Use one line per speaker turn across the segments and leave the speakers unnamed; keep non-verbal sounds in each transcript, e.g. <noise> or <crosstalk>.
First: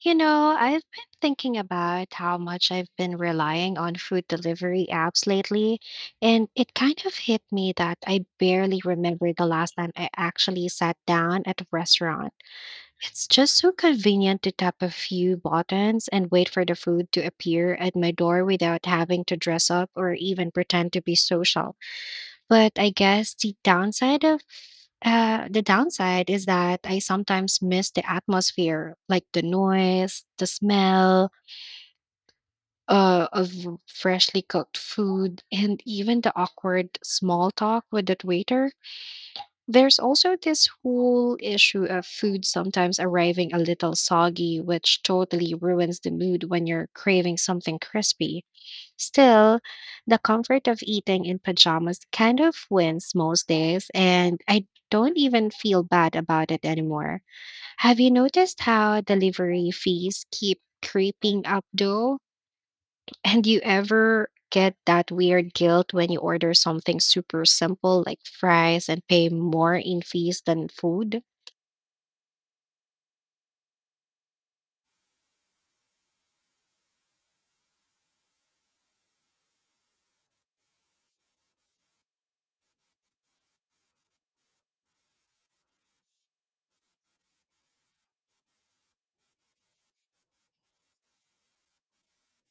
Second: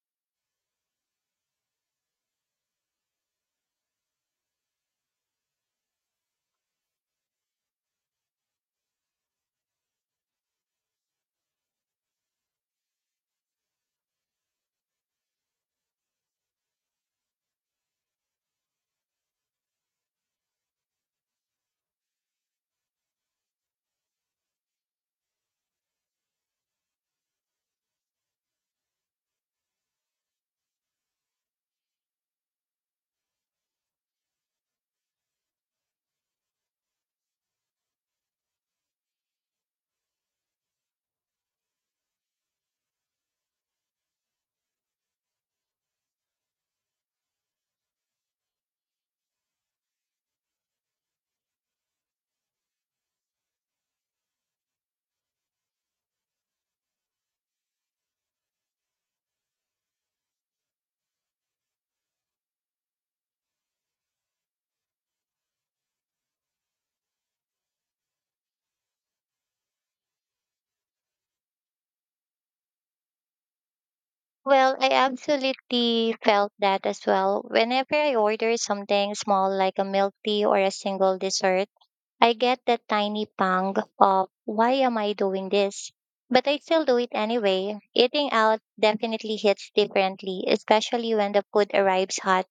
You know, I've been thinking about how much I've been relying on food delivery apps lately, and it kind of hit me that I barely remember the last time I actually sat down at a restaurant. It's just so convenient to tap a few buttons and wait for the food to appear at my door without having to dress up or even pretend to be social. But I guess the downside of the downside is that I sometimes miss the atmosphere, like the noise, the smell of freshly cooked food, and even the awkward small talk with the waiter. There's also this whole issue of food sometimes arriving a little soggy, which totally ruins the mood when you're craving something crispy. Still, the comfort of eating in pajamas kind of wins most days, and I don't even feel bad about it anymore. Have you noticed how delivery fees keep creeping up though? <laughs> And you ever get that weird guilt when you order something super simple like fries and pay more in fees than food?
Well, I absolutely felt that as well. Whenever I order something small like a milk tea or a single dessert, I get that tiny pang of why am I doing this? But I still do it anyway. Eating out definitely hits differently, especially when the food arrives hot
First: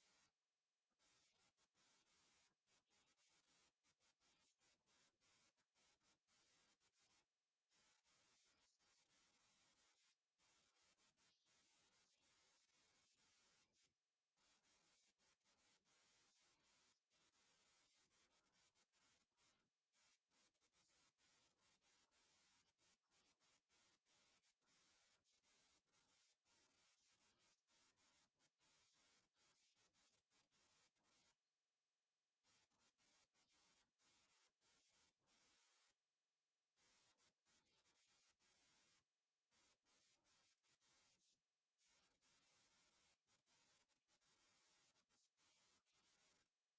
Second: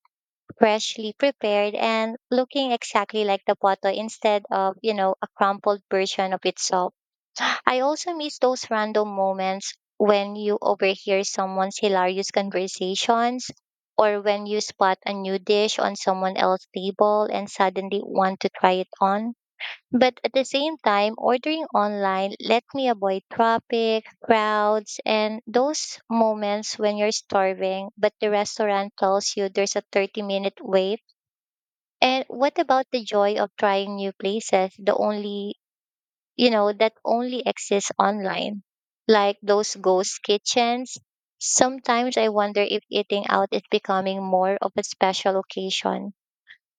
freshly prepared and looking exactly like the photo instead of, a crumpled version of itself. <gasps> I also miss those random moments when you overhear someone's hilarious conversations or when you spot a new dish on someone else's table and suddenly want to try it on. But at the same time, ordering online let me avoid traffic, crowds, and those moments when you're starving, but the restaurant tells you there's a 30-minute wait. And what about the joy of trying new places, the only, you know, that only exists online? Like those ghost kitchens. Sometimes I wonder if eating out is becoming more of a special occasion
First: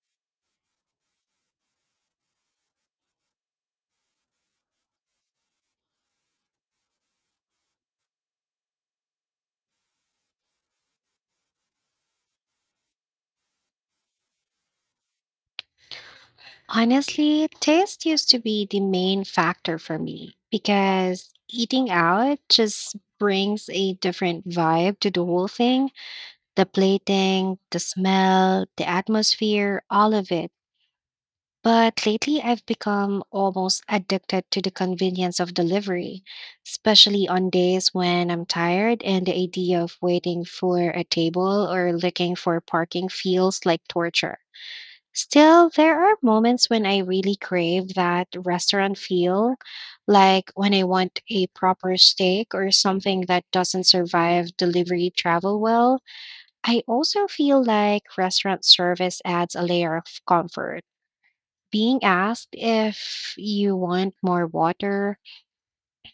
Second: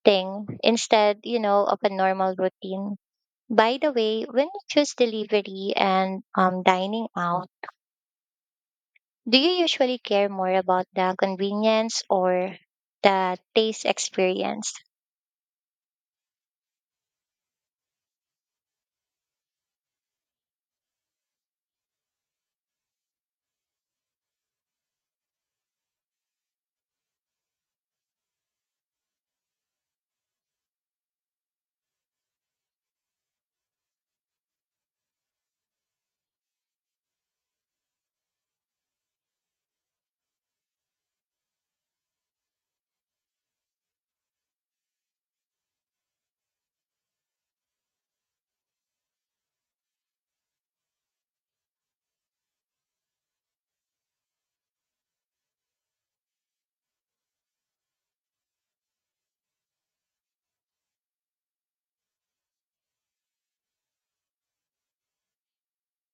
thing instead, of a normal routine. By the way, when you choose delivery and dining out, do you usually care more about the convenience or the taste experience?
Honestly, taste used to be the main factor for me because eating out just brings a different vibe to the whole thing, the plating, the smell, the atmosphere, all of it. But lately, I've become almost addicted to the convenience of delivery, especially on days when I'm tired and the idea of waiting for a table or looking for parking feels like torture. Still, there are moments when I really crave that restaurant feel, like when I want a proper steak or something that doesn't survive delivery travel well. I also feel like restaurant service adds a layer of comfort. Being asked if you want more water,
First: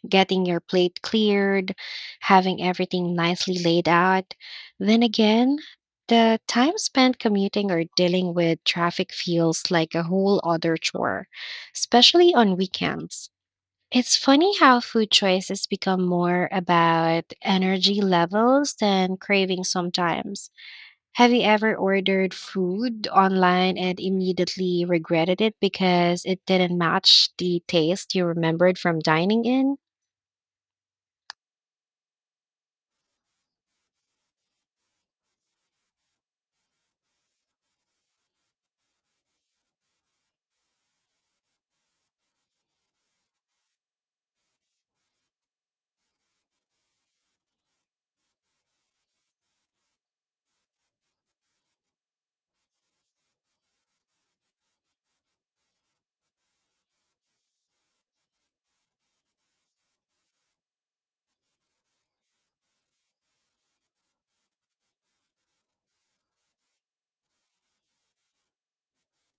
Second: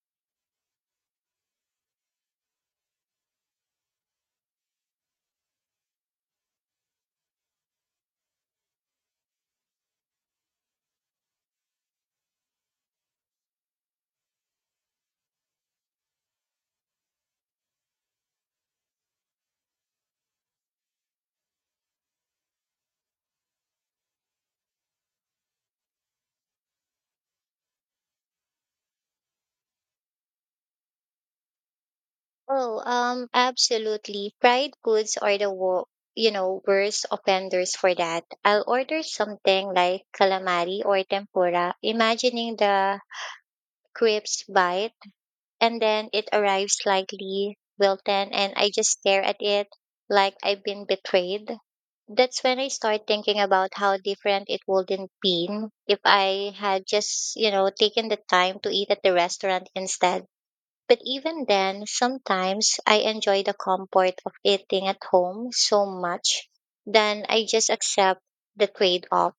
getting your plate cleared, having everything nicely laid out. Then again, the time spent commuting or dealing with traffic feels like a whole other chore, especially on weekends. It's funny how food choices become more about energy levels than cravings sometimes. Have you ever ordered food online and immediately regretted it because it didn't match the taste you remembered from dining in?
Oh, absolutely. Fried goods are the worst offenders for that. I'll order something like calamari or tempura, imagining the crisp bite, and then it arrives slightly wilted, and I just stare at it like I've been betrayed. That's when I start thinking about how different it would have been if I had just taken the time to eat at the restaurant instead. But even then, sometimes I enjoy the comfort of eating at home so much, then I just accept the trade off,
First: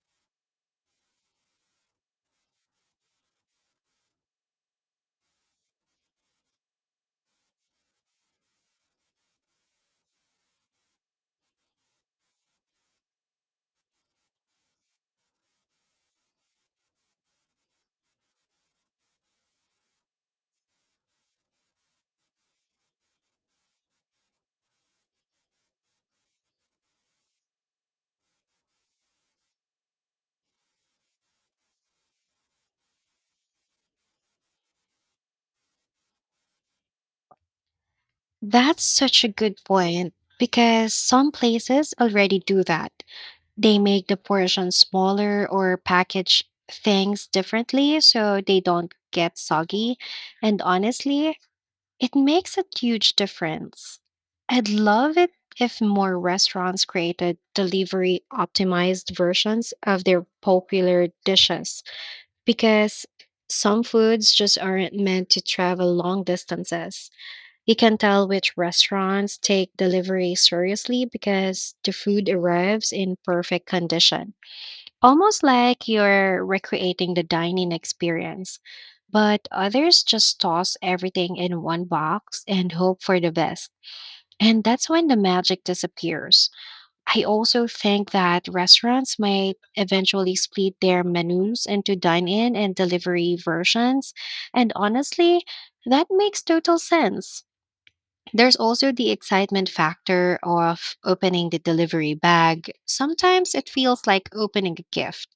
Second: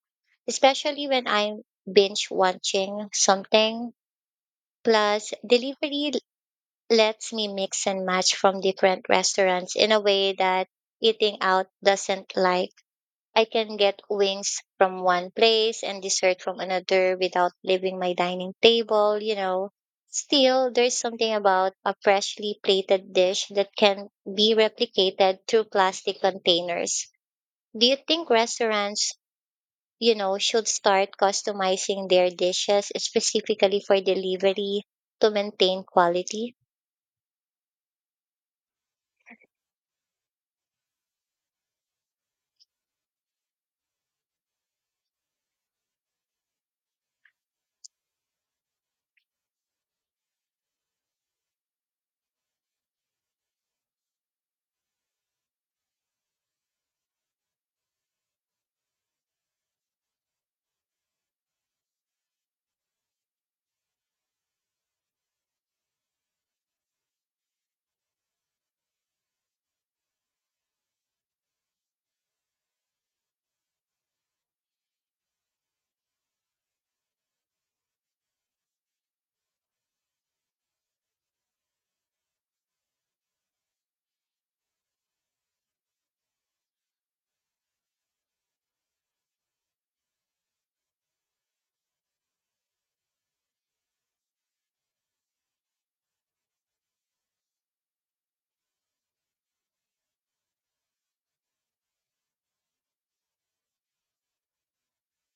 especially when I'm binge watching something. Plus, lets me mix and match from different restaurants in a way that eating out doesn't like. I can get wings from one place and dessert from another without leaving my dining table. Still, there's something about a freshly plated dish that can be replicated through plastic containers. Do you think restaurants should start customizing their dishes specifically for delivery to maintain quality?
That's such a good point because some places already do that. They make the portion smaller or package things differently so they don't get soggy. And honestly, it makes a huge difference. I'd love it if more restaurants created delivery optimized versions of their popular dishes because some foods just aren't meant to travel long distances. You can tell which restaurants take delivery seriously because the food arrives in perfect condition, almost like you're recreating the dining experience. But others just toss everything in one box and hope for the best. And that's when the magic disappears. I also think that restaurants might eventually split their menus into dine in and delivery versions. And honestly, that makes total sense. There's also the excitement factor of opening the delivery bag. Sometimes it feels like opening a gift,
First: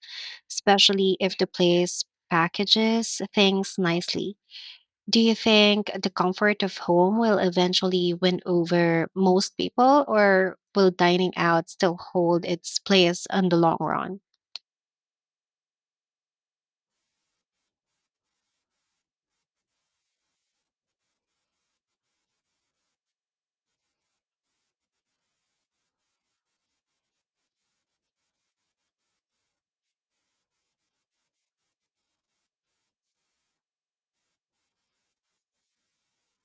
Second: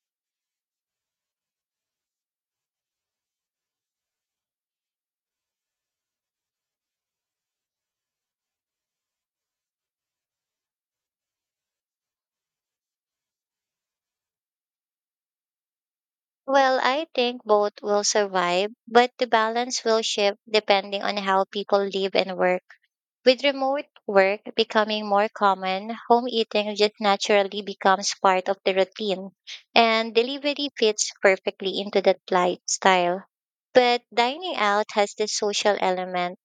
especially if the place packages things nicely. Do you think the comfort of home will eventually win over most people, or will dining out still hold its place in the long run?
Well, I think both will survive, but the balance will shift depending on how people live and work. With remote work becoming more common, home eating just naturally becomes part of the routine, and delivery fits perfectly into that lifestyle. But dining out has this social element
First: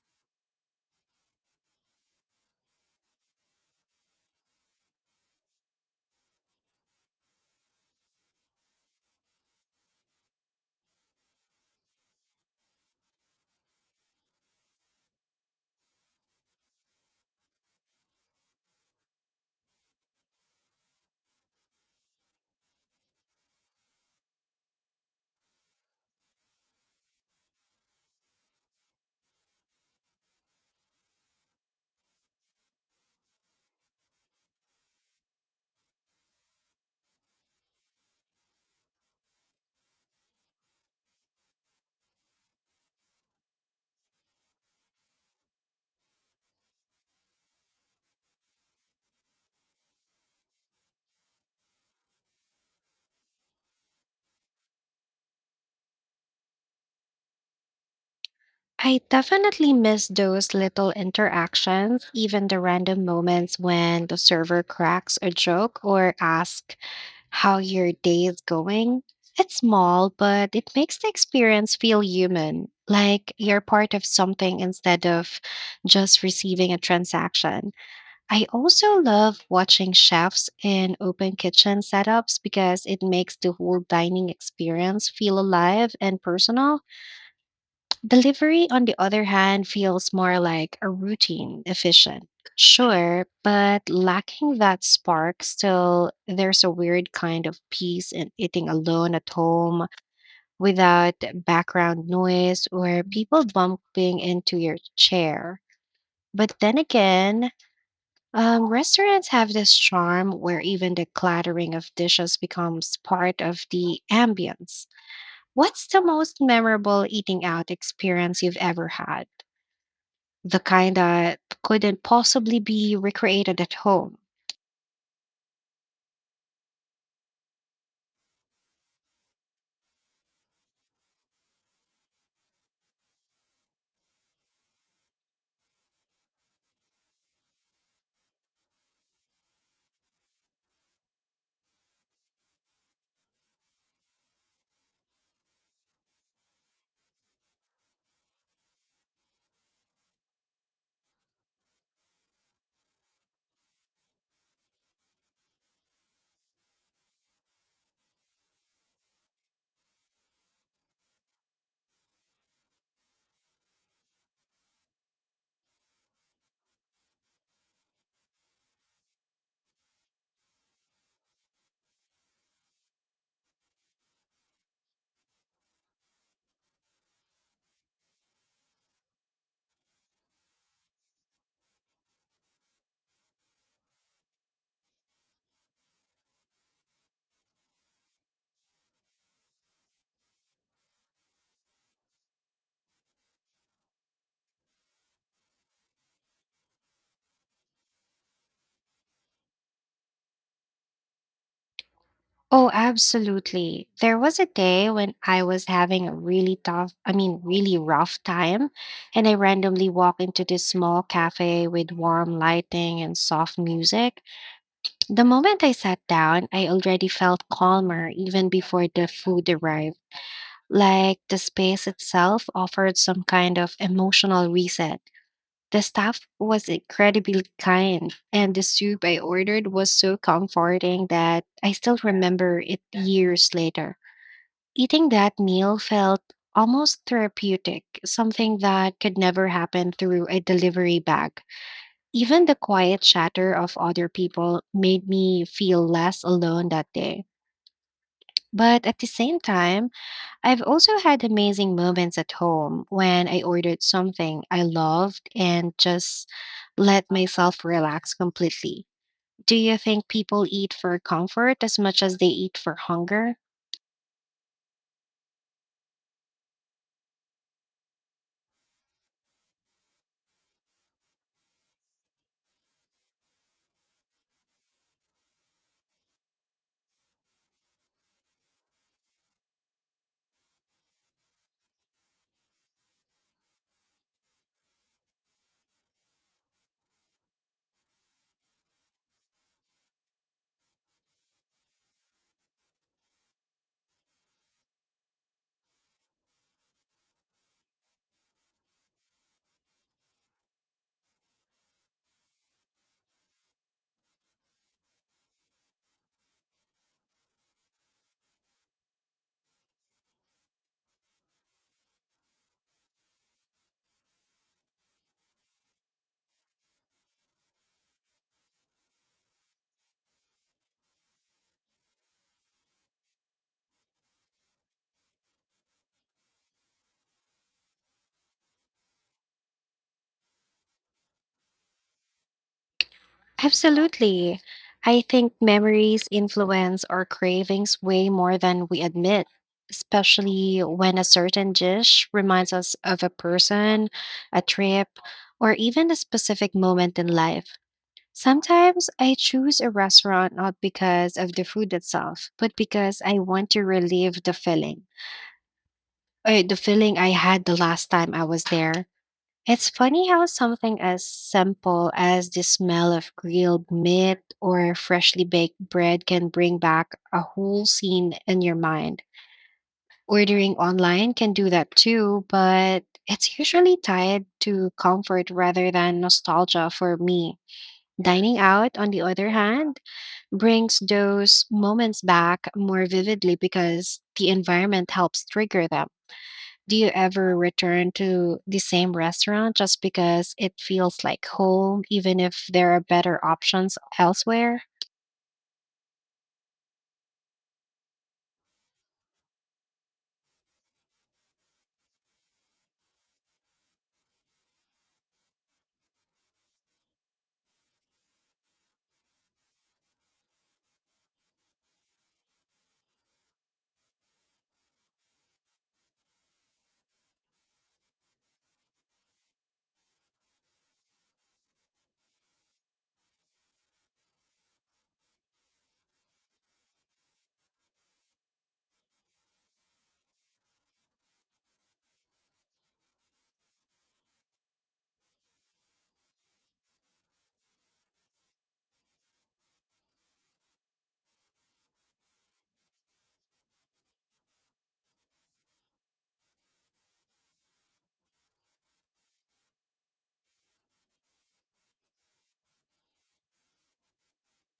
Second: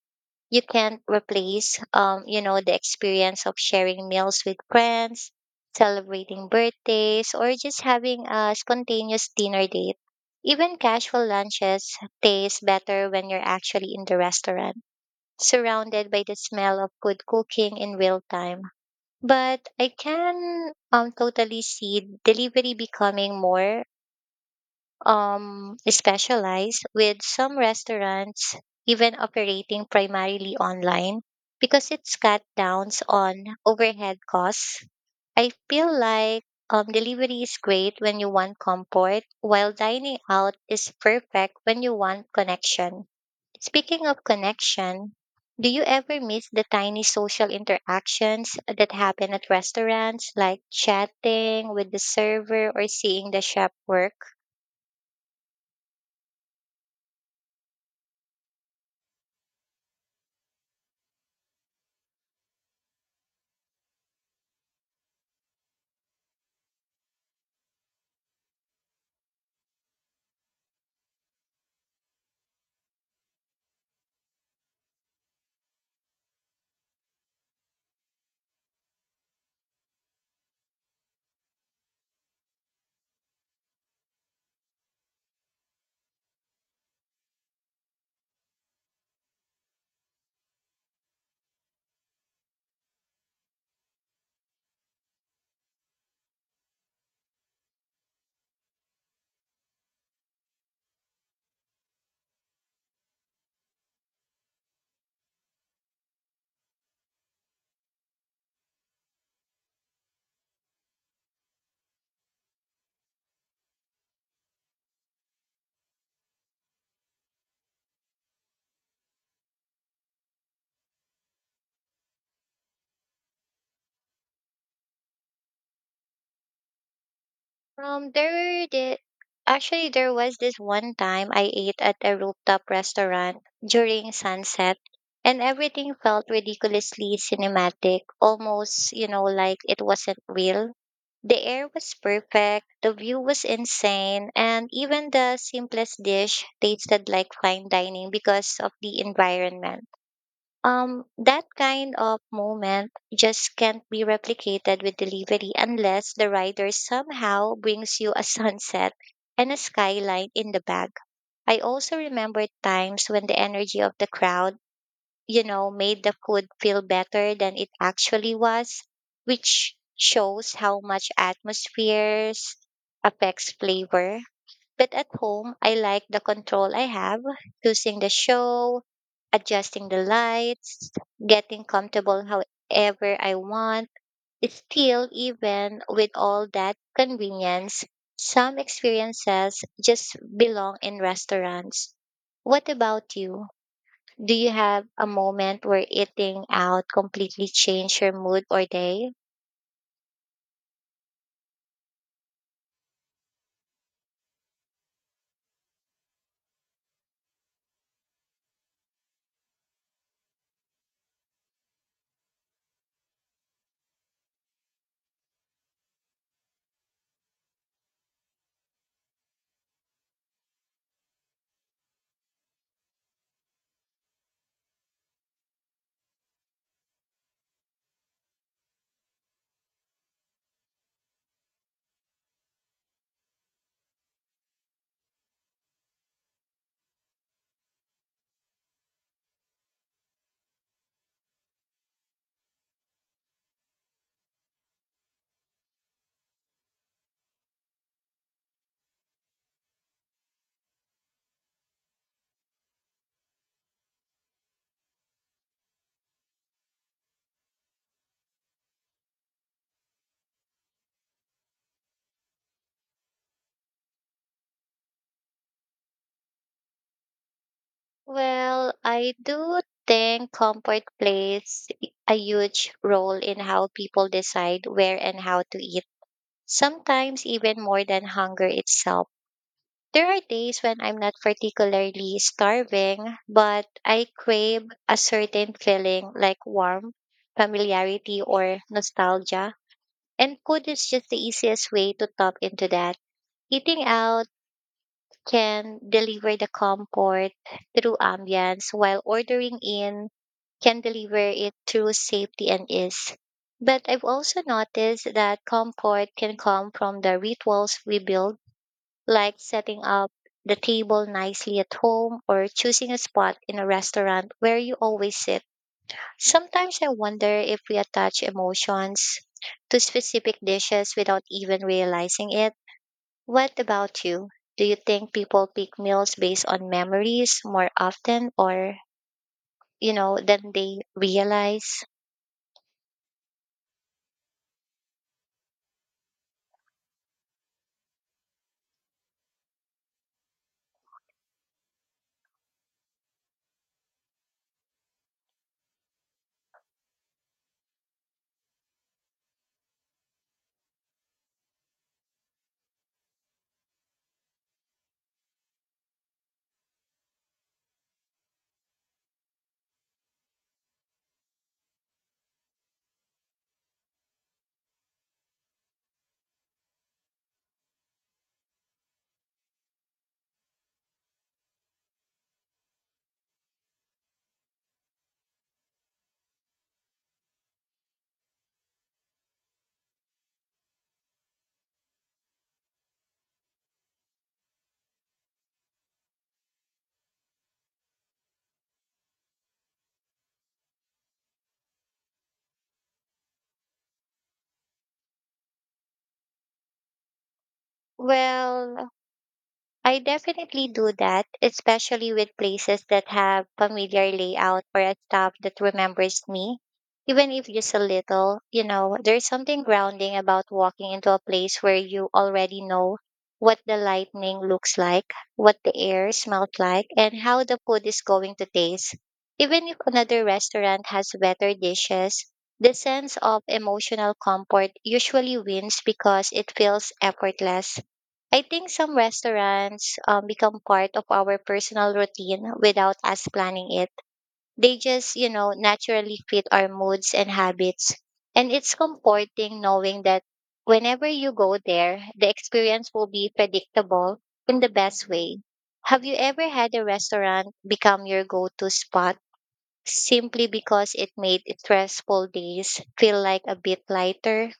you can't replace the experience of sharing meals with friends, celebrating birthdays, or just having a spontaneous dinner date, even casual lunches taste better when you're actually in the restaurant, surrounded by the smell of good cooking in real time. But I can totally see delivery becoming more specialized, with some restaurants even operating primarily online because it's cut downs on overhead costs. I feel like delivery is great when you want comfort, while dining out is perfect when you want connection. Speaking of connection, do you ever miss the tiny social interactions that happen at restaurants, like chatting with the server or seeing the chef work?
I definitely miss those little interactions, even the random moments when the server cracks a joke or asks how your day is going. It's small, but it makes the experience feel human, like you're part of something instead of just receiving a transaction. I also love watching chefs in open kitchen setups because it makes the whole dining experience feel alive and personal. Delivery, on the other hand, feels more like a routine, efficient. Sure, but lacking that spark, still, there's a weird kind of peace in eating alone at home without background noise or people bumping into your chair. But then again, restaurants have this charm where even the clattering of dishes becomes part of the ambience. What's the most memorable eating out experience you've ever had? The kind that couldn't possibly be recreated at home.
There were the actually there was this one time I ate at a rooftop restaurant during sunset, and everything felt ridiculously cinematic, almost like it wasn't real. The air was perfect, the view was insane, and even the simplest dish tasted like fine dining because of the environment. That kind of moment just can't be replicated with delivery unless the rider somehow brings you a <laughs> sunset and a skyline in the bag. I also remember times when the energy of the crowd made the food feel better than it actually was, which shows how much atmospheres affects flavor. But at home, I like the control I have, choosing the show, adjusting the lights, getting comfortable however I want. Still, even with all that convenience, some experiences just belong in restaurants. What about you? Do you have a moment where eating out completely changed your mood or day?
Oh, absolutely. There was a day when I was having a really tough, I mean, really rough time, and I randomly walked into this small cafe with warm lighting and soft music. The moment I sat down, I already felt calmer even before the food arrived. Like the space itself offered some kind of emotional reset. The staff was incredibly kind, and the soup I ordered was so comforting that I still remember it years later. Eating that meal felt almost therapeutic, something that could never happen through a delivery bag. Even the quiet chatter of other people made me feel less alone that day. But at the same time, I've also had amazing moments at home when I ordered something I loved and just let myself relax completely. Do you think people eat for comfort as much as they eat for hunger?
Well, I do think comfort plays a huge role in how people decide where and how to eat, sometimes even more than hunger itself. There are days when I'm not particularly starving, but I crave a certain feeling like warmth, familiarity, or nostalgia. And food is just the easiest way to tap into that. Eating out can deliver the comfort through ambience, while ordering in can deliver it through safety and ease. But I've also noticed that comfort can come from the rituals we build, like setting up the table nicely at home or choosing a spot in a restaurant where you always sit. Sometimes I wonder if we attach emotions to specific dishes without even realizing it. What about you? Do you think people pick meals based on memories more often or than they realize?
Absolutely. I think memories influence our cravings way more than we admit, especially when a certain dish reminds us of a person, a trip, or even a specific moment in life. Sometimes I choose a restaurant not because of the food itself, but because I want to relive the feeling, or the feeling I had the last time I was there. It's funny how something as simple as the smell of grilled meat or freshly baked bread can bring back a whole scene in your mind. Ordering online can do that too, but it's usually tied to comfort rather than nostalgia for me. Dining out, on the other hand, brings those moments back more vividly because the environment helps trigger them. Do you ever return to the same restaurant just because it feels like home, even if there are better options elsewhere?
Well, I definitely do that, especially with places that have familiar layout or a staff that remembers me, even if just a little. You know, there's something grounding about walking into a place where you already know what the lightning looks like, what the air smells like, and how the food is going to taste. Even if another restaurant has better dishes, the sense of emotional comfort usually wins because it feels effortless. I think some restaurants become part of our personal routine without us planning it. They just naturally fit our moods and habits. And it's comforting knowing that whenever you go there, the experience will be predictable in the best way. Have you ever had a restaurant become your go to spot simply because it made stressful days feel like a bit lighter?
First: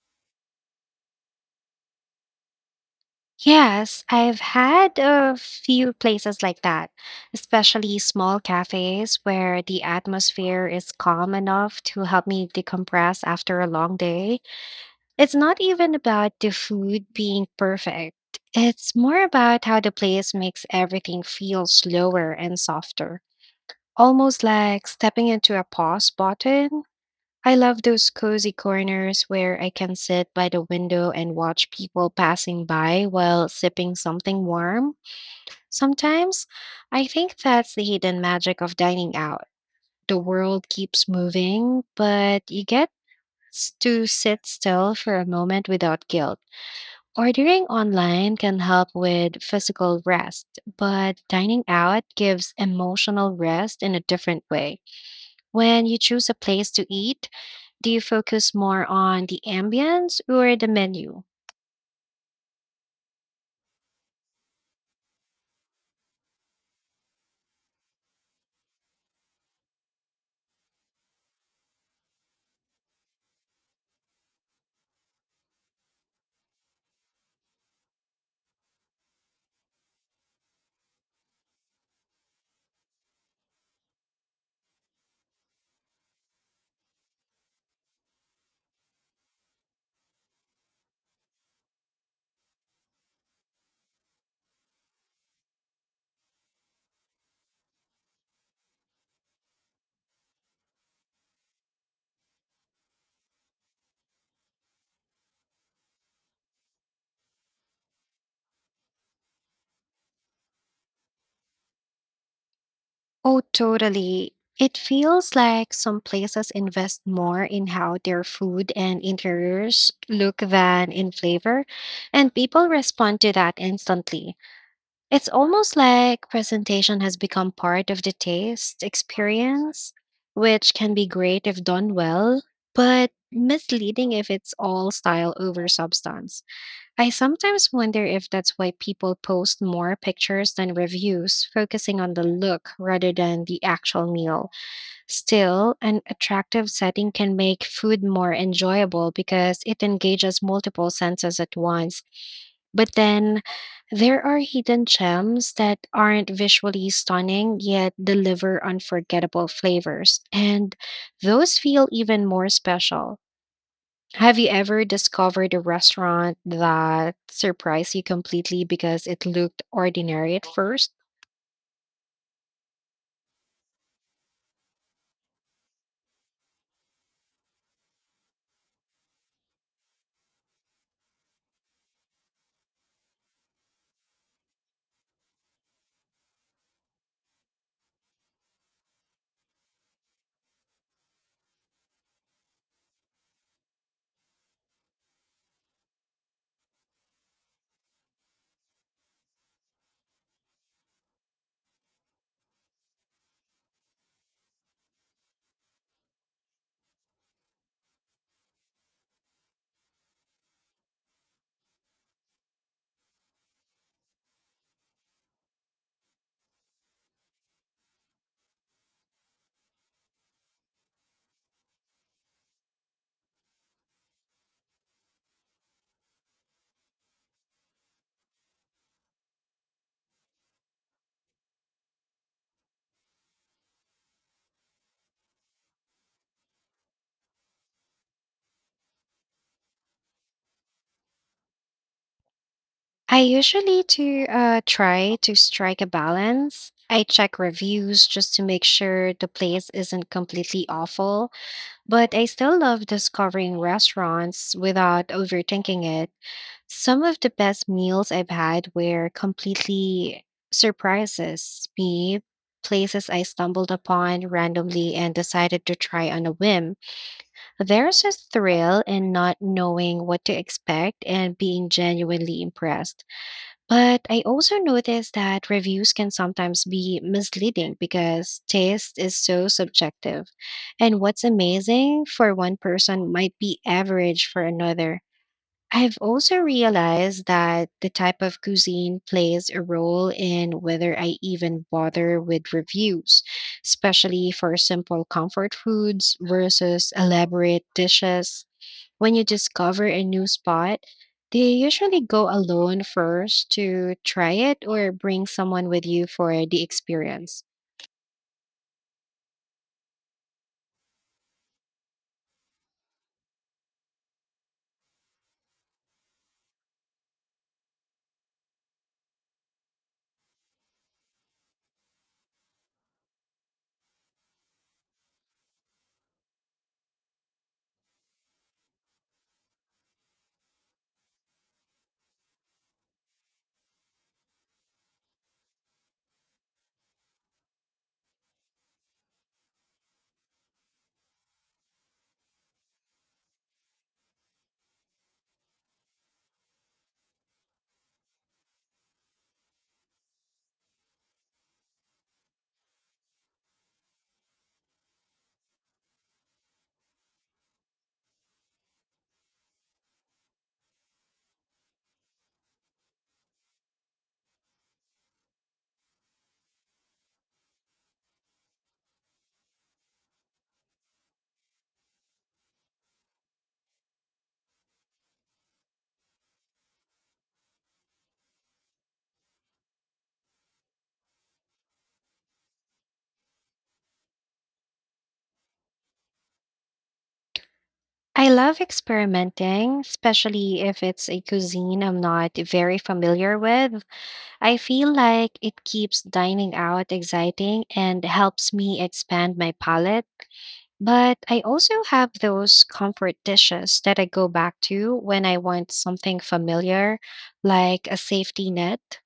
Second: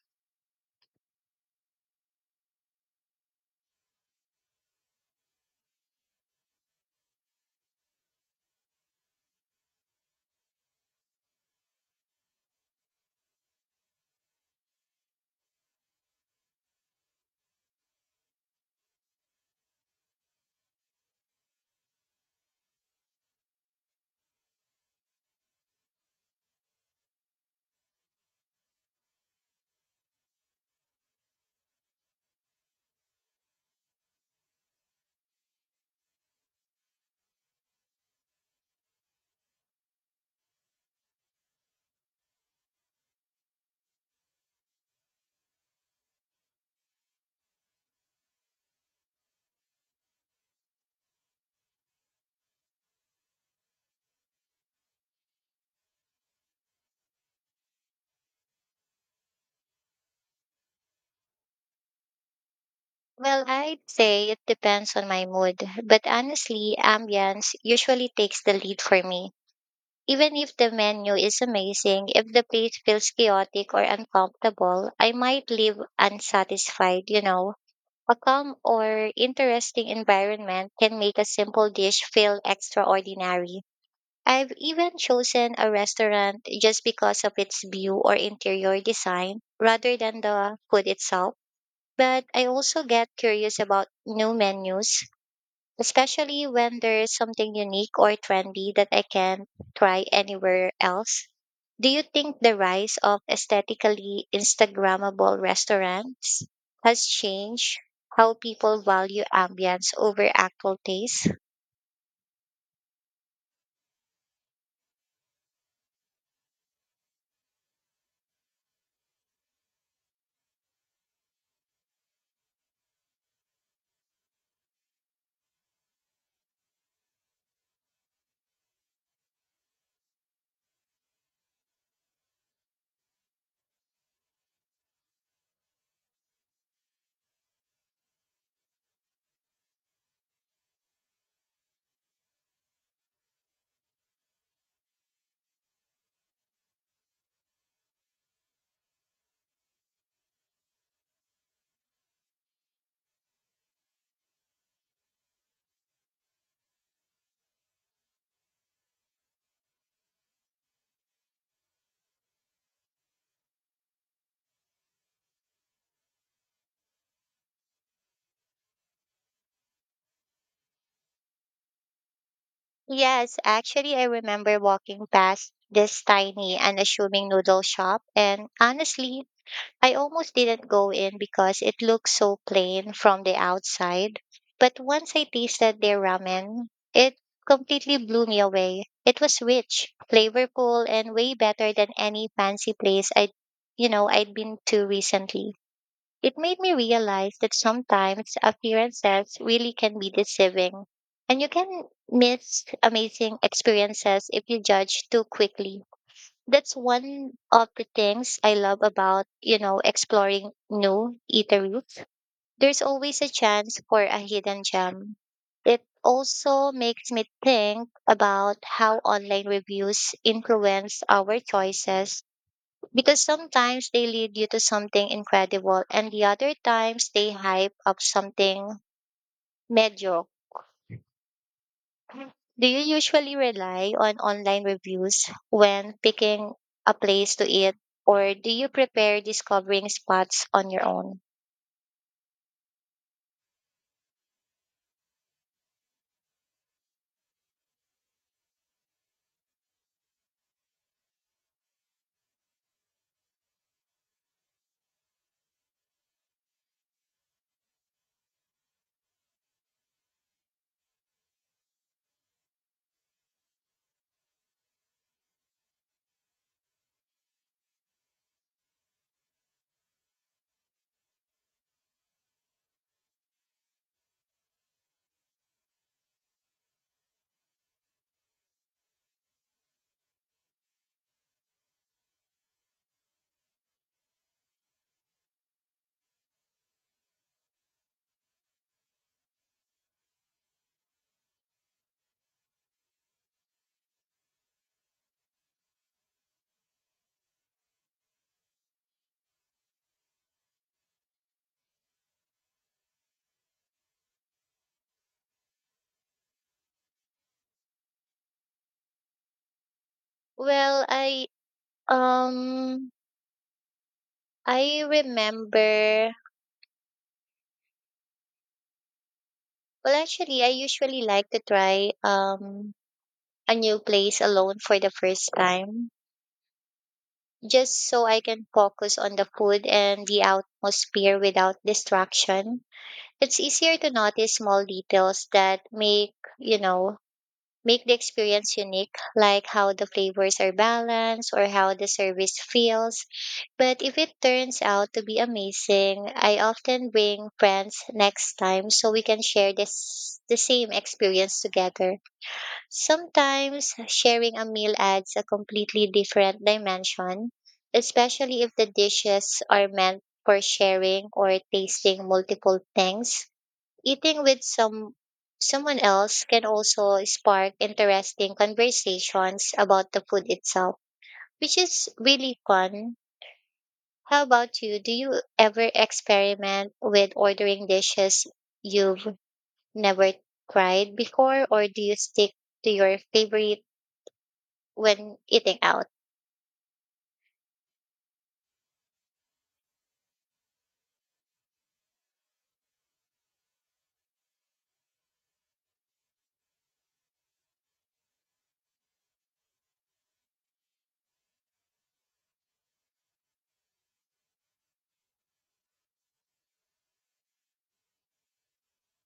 Yes, I've had a few places like that, especially small cafes where the atmosphere is calm enough to help me decompress after a long day. It's not even about the food being perfect. It's more about how the place makes everything feel slower and softer, almost like stepping into a pause button. I love those cozy corners where I can sit by the window and watch people passing by while sipping something warm. Sometimes I think that's the hidden magic of dining out. The world keeps moving, but you get to sit still for a moment without guilt. Ordering online can help with physical rest, but dining out gives emotional rest in a different way. When you choose a place to eat, do you focus more on the ambience or the menu?
Well, I'd say it depends on my mood, but honestly, ambience usually takes the lead for me. Even if the menu is amazing, if the plate feels chaotic or uncomfortable, I might leave unsatisfied. A calm or interesting environment can make a simple dish feel extraordinary. I've even chosen a restaurant just because of its view or interior design rather than the food itself. But I also get curious about new menus, especially when there's something unique or trendy that I can't try anywhere else. Do you think the rise of aesthetically Instagrammable restaurants has changed how people value ambience over actual taste?
Oh, totally. It feels like some places invest more in how their food and interiors look than in flavor, and people respond to that instantly. It's almost like presentation has become part of the taste experience, which can be great if done well, but misleading if it's all style over substance. I sometimes wonder if that's why people post more pictures than reviews, focusing on the look rather than the actual meal. Still, an attractive setting can make food more enjoyable because it engages multiple senses at once, but then there are hidden gems that aren't visually stunning yet deliver unforgettable flavors, and those feel even more special. Have you ever discovered a restaurant that surprised you completely because it looked ordinary at first?
Yes, actually, I remember walking past this tiny, unassuming noodle shop, and honestly, I almost didn't go in because it looked so plain from the outside. But once I tasted their ramen, it completely blew me away. It was rich, flavorful, and way better than any fancy place I'd been to recently. It made me realize that sometimes appearances really can be deceiving, and you can miss amazing experiences if you judge too quickly. That's one of the things I love about exploring new eateries. There's always a chance for a hidden gem. It also makes me think about how online reviews influence our choices, because sometimes they lead you to something incredible and the other times they hype up something mediocre. Do you usually rely on online reviews when picking a place to eat, or do you prepare discovering spots on your own?
I usually to try to strike a balance. I check reviews just to make sure the place isn't completely awful. But I still love discovering restaurants without overthinking it. Some of the best meals I've had were completely surprises me, places I stumbled upon randomly and decided to try on a whim. There's a thrill in not knowing what to expect and being genuinely impressed. But I also noticed that reviews can sometimes be misleading because taste is so subjective. And what's amazing for one person might be average for another. I've also realized that the type of cuisine plays a role in whether I even bother with reviews, especially for simple comfort foods versus elaborate dishes. When you discover a new spot, do you usually go alone first to try it or bring someone with you for the experience?
Well, um I remember well actually I usually like to try a new place alone for the first time, just so I can focus on the food and the atmosphere without distraction. It's easier to notice small details that you know, make the experience unique, like how the flavors are balanced or how the service feels. But if it turns out to be amazing, I often bring friends next time so we can share this the same experience together. Sometimes sharing a meal adds a completely different dimension, especially if the dishes are meant for sharing or tasting multiple things. Eating with someone else can also spark interesting conversations about the food itself, which is really fun. How about you? Do you ever experiment with ordering dishes you've never tried before, or do you stick to your favorite when eating out?
I love experimenting, especially if it's a cuisine I'm not very familiar with. I feel like it keeps dining out exciting and helps me expand my palate. But I also have those comfort dishes that I go back to when I want something familiar, like a safety net.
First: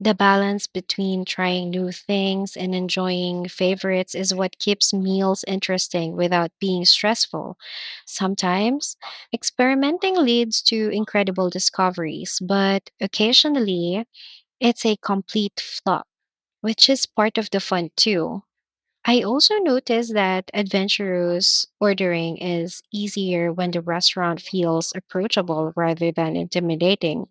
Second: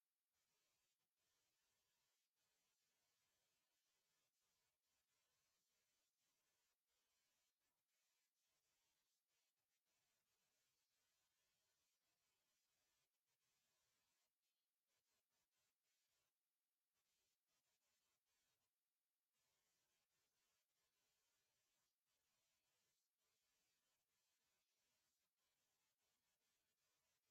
The balance between trying new things and enjoying favorites is what keeps meals interesting without being stressful. Sometimes, experimenting leads to incredible discoveries, but occasionally, it's a complete flop, which is part of the fun too. I also noticed that adventurous ordering is easier when the restaurant feels approachable rather than intimidating.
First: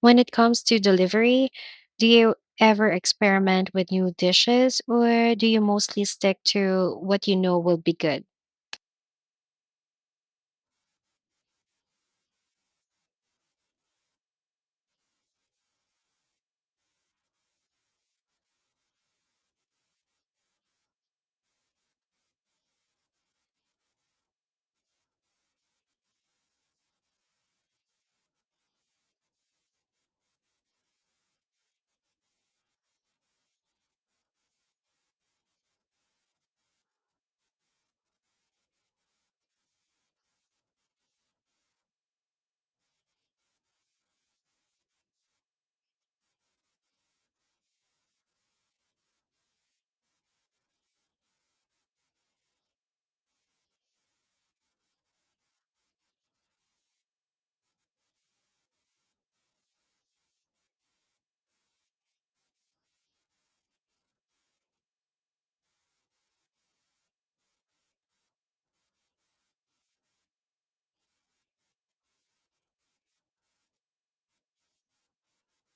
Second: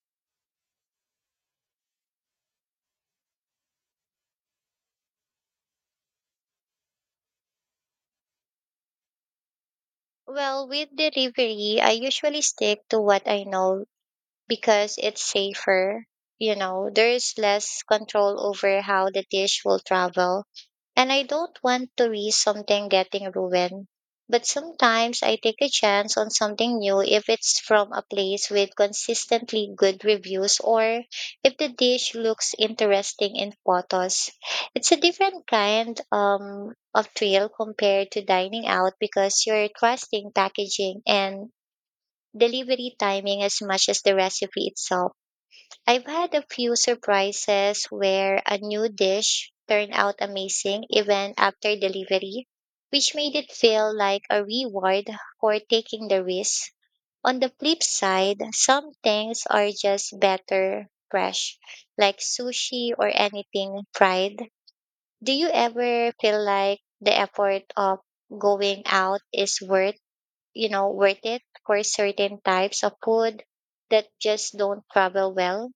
When it comes to delivery, do you ever experiment with new dishes or do you mostly stick to what you know will be good?
Well, with delivery, I usually stick to what I know because it's safer. You know, there is less control over how the dish will travel, and I don't want to risk something getting ruined. But sometimes I take a chance on something new if it's from a place with consistently good reviews or if the dish looks interesting in photos. It's a different kind of thrill compared to dining out, because you're trusting packaging and delivery timing as much as the recipe itself. I've had a few surprises where a new dish turned out amazing even after delivery, which made it feel like a reward for taking the risk. On the flip side, some things are just better fresh, like sushi or anything fried. Do you ever feel like the effort of going out is worth it for certain types of food that just don't travel well?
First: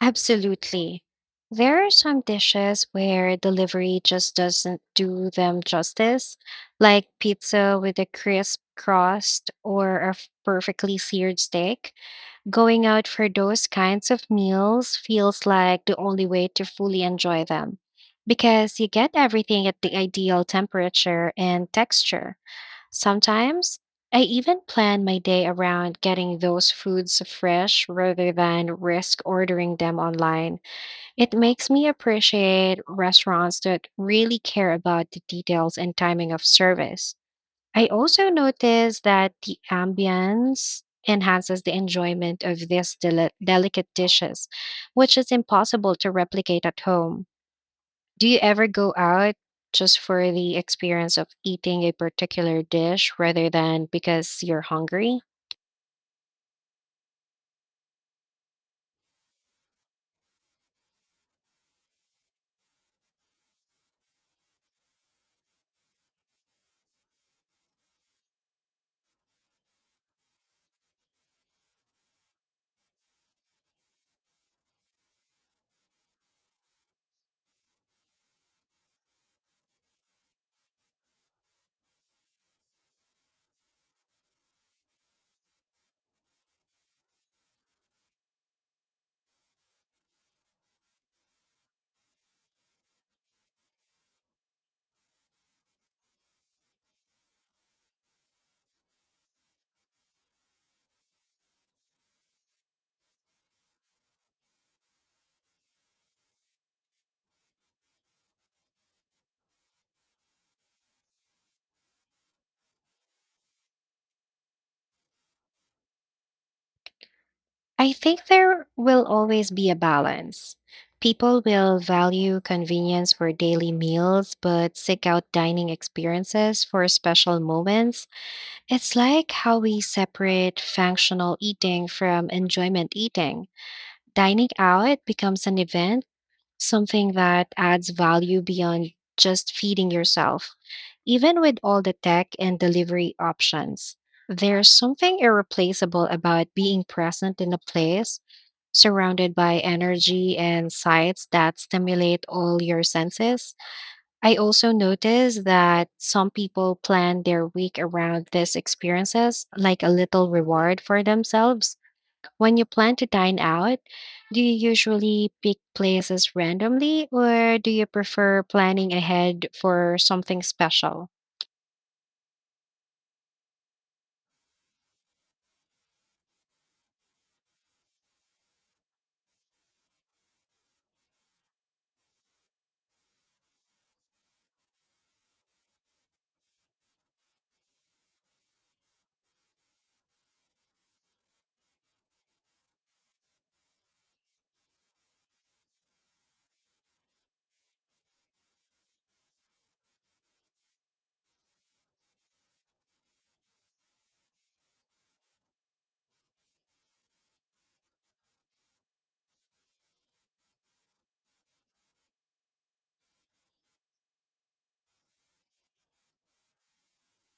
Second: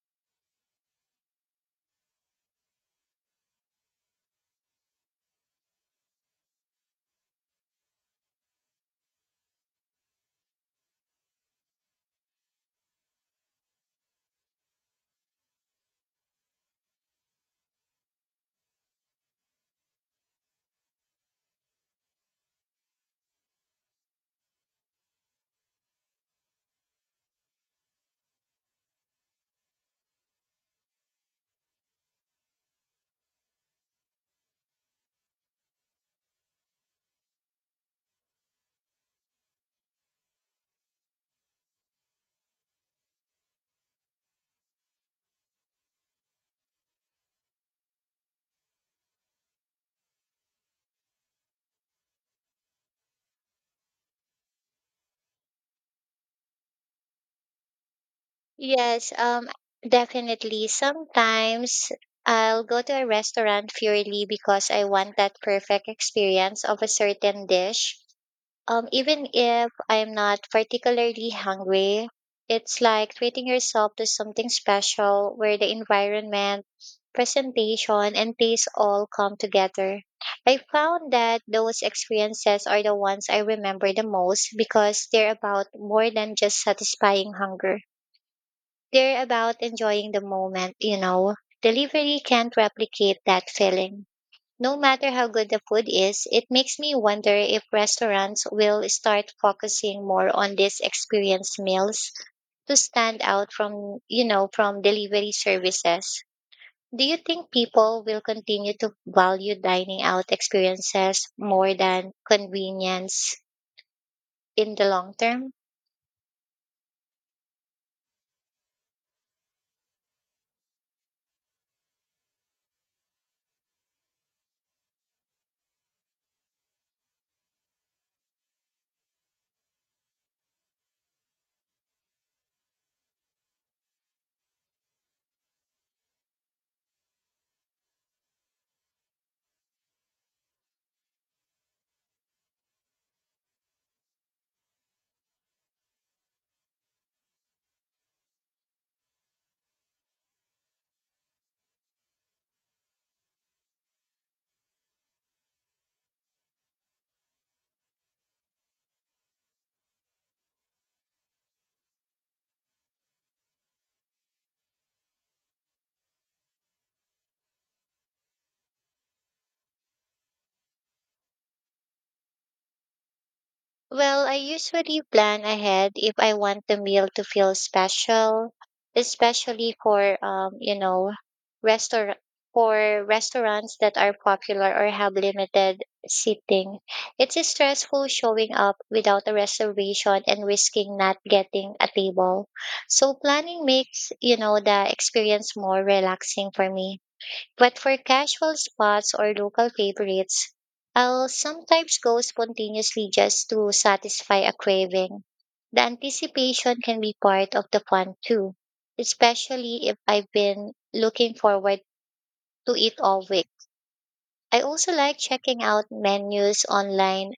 Absolutely. There are some dishes where delivery just doesn't do them justice, like pizza with a crisp crust or a perfectly seared steak. Going out for those kinds of meals feels like the only way to fully enjoy them because you get everything at the ideal temperature and texture. Sometimes I even plan my day around getting those foods fresh rather than risk ordering them online. It makes me appreciate restaurants that really care about the details and timing of service. I also noticed that the ambience enhances the enjoyment of these delicate dishes, which is impossible to replicate at home. Do you ever go out just for the experience of eating a particular dish rather than because you're hungry?
Yes, definitely. Sometimes I'll go to a restaurant purely because I want that perfect experience of a certain dish. Even if I'm not particularly hungry, it's like treating yourself to something special where the environment, presentation, and taste all come together. I found that those experiences are the ones I remember the most because they're about more than just satisfying hunger. They're about enjoying the moment. Delivery can't replicate that feeling. No matter how good the food is, it makes me wonder if restaurants will start focusing more on these experience meals to stand out from delivery services. Do you think people will continue to value dining out experiences more than convenience in the long term?
I think there will always be a balance. People will value convenience for daily meals, but seek out dining experiences for special moments. It's like how we separate functional eating from enjoyment eating. Dining out becomes an event, something that adds value beyond just feeding yourself. Even with all the tech and delivery options, there's something irreplaceable about being present in a place surrounded by energy and sights that stimulate all your senses. I also notice that some people plan their week around these experiences, like a little reward for themselves. When you plan to dine out, do you usually pick places randomly or do you prefer planning ahead for something special?
Well, I usually plan ahead if I want the meal to feel special, especially for you know, restaurant for restaurants that are popular or have limited seating. It's stressful showing up without a reservation and risking not getting a table. So planning makes the experience more relaxing for me. But for casual spots or local favorites, I'll sometimes go spontaneously just to satisfy a craving. The anticipation can be part of the fun too, especially if I've been looking forward to it all week. I also like checking out menus online,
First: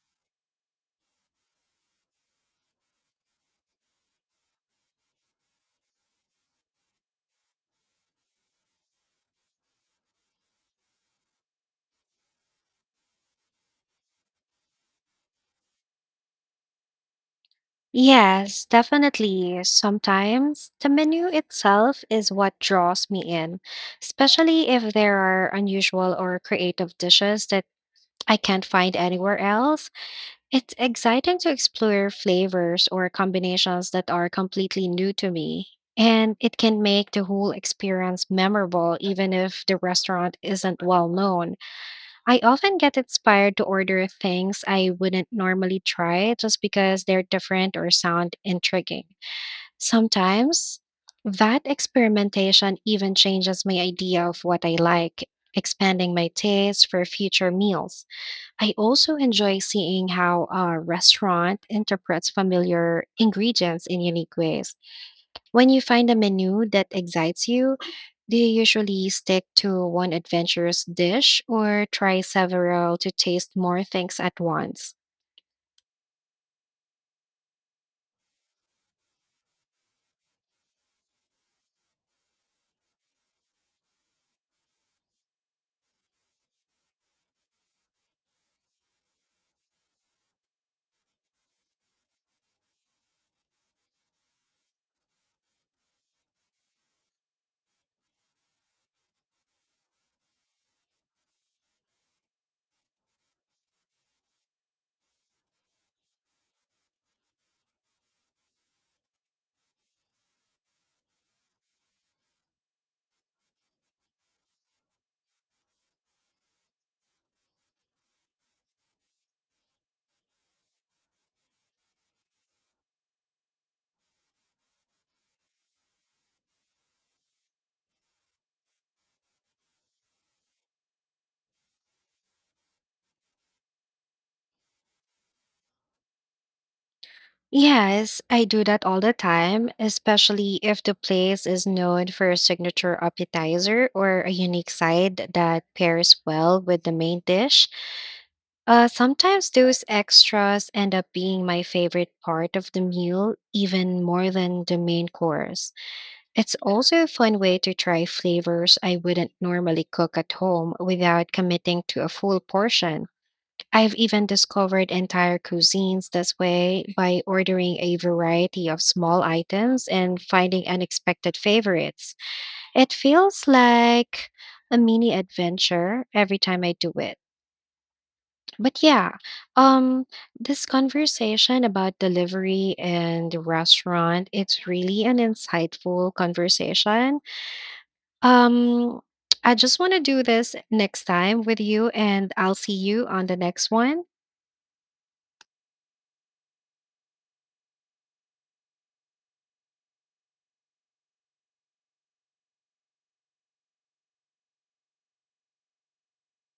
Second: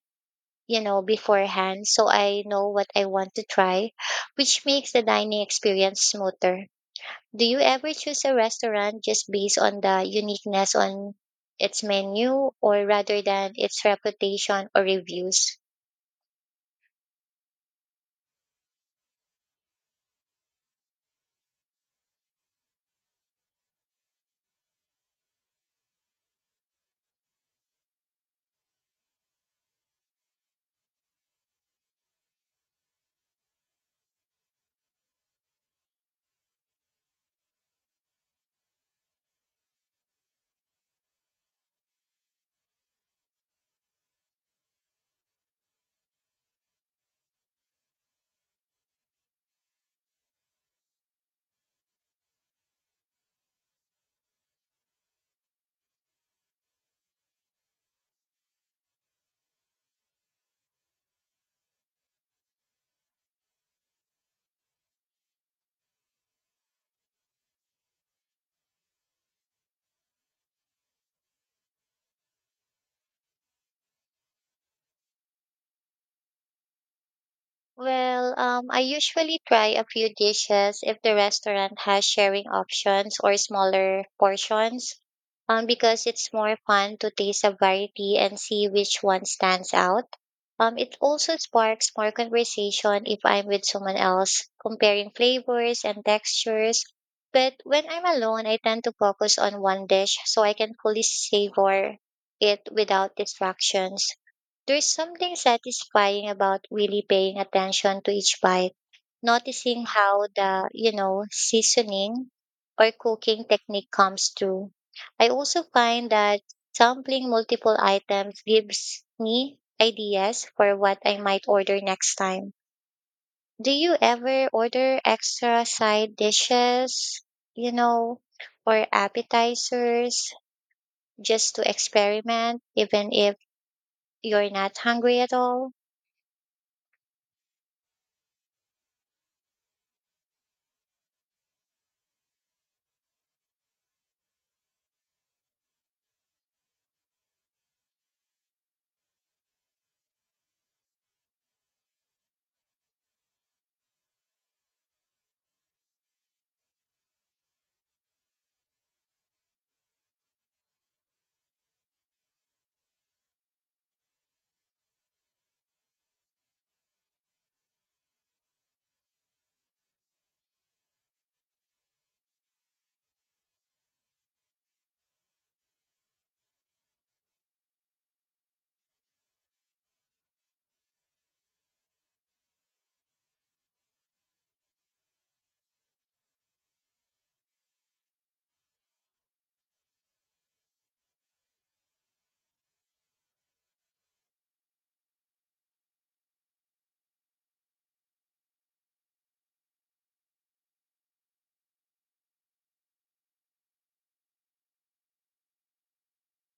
you know, beforehand so I know what I want to try, which makes the dining experience smoother. Do you ever choose a restaurant just based on the uniqueness on its menu or rather than its reputation or reviews?
Yes, definitely. Sometimes the menu itself is what draws me in, especially if there are unusual or creative dishes that I can't find anywhere else. It's exciting to explore flavors or combinations that are completely new to me. And it can make the whole experience memorable, even if the restaurant isn't well known. I often get inspired to order things I wouldn't normally try just because they're different or sound intriguing. Sometimes that experimentation even changes my idea of what I like, expanding my taste for future meals. I also enjoy seeing how a restaurant interprets familiar ingredients in unique ways. When you find a menu that excites you, do you usually stick to one adventurous dish or try several to taste more things at once?
Well, I usually try a few dishes if the restaurant has sharing options or smaller portions, because it's more fun to taste a variety and see which one stands out. It also sparks more conversation if I'm with someone else, comparing flavors and textures. But when I'm alone, I tend to focus on one dish so I can fully savor it without distractions. There's something satisfying about really paying attention to each bite, noticing how the seasoning or cooking technique comes through. I also find that sampling multiple items gives me ideas for what I might order next time. Do you ever order extra side dishes, you know, or appetizers just to experiment, even if you're not hungry at all?
Yes, I do that all the time, especially if the place is known for a signature appetizer or a unique side that pairs well with the main dish. Sometimes those extras end up being my favorite part of the meal, even more than the main course. It's also a fun way to try flavors I wouldn't normally cook at home without committing to a full portion. I've even discovered entire cuisines this way by ordering a variety of small items and finding unexpected favorites. It feels like a mini adventure every time I do it. But um, this conversation about delivery and the restaurant, it's really an insightful conversation. Um, I just want to do this next time with you, and I'll see you on the next one.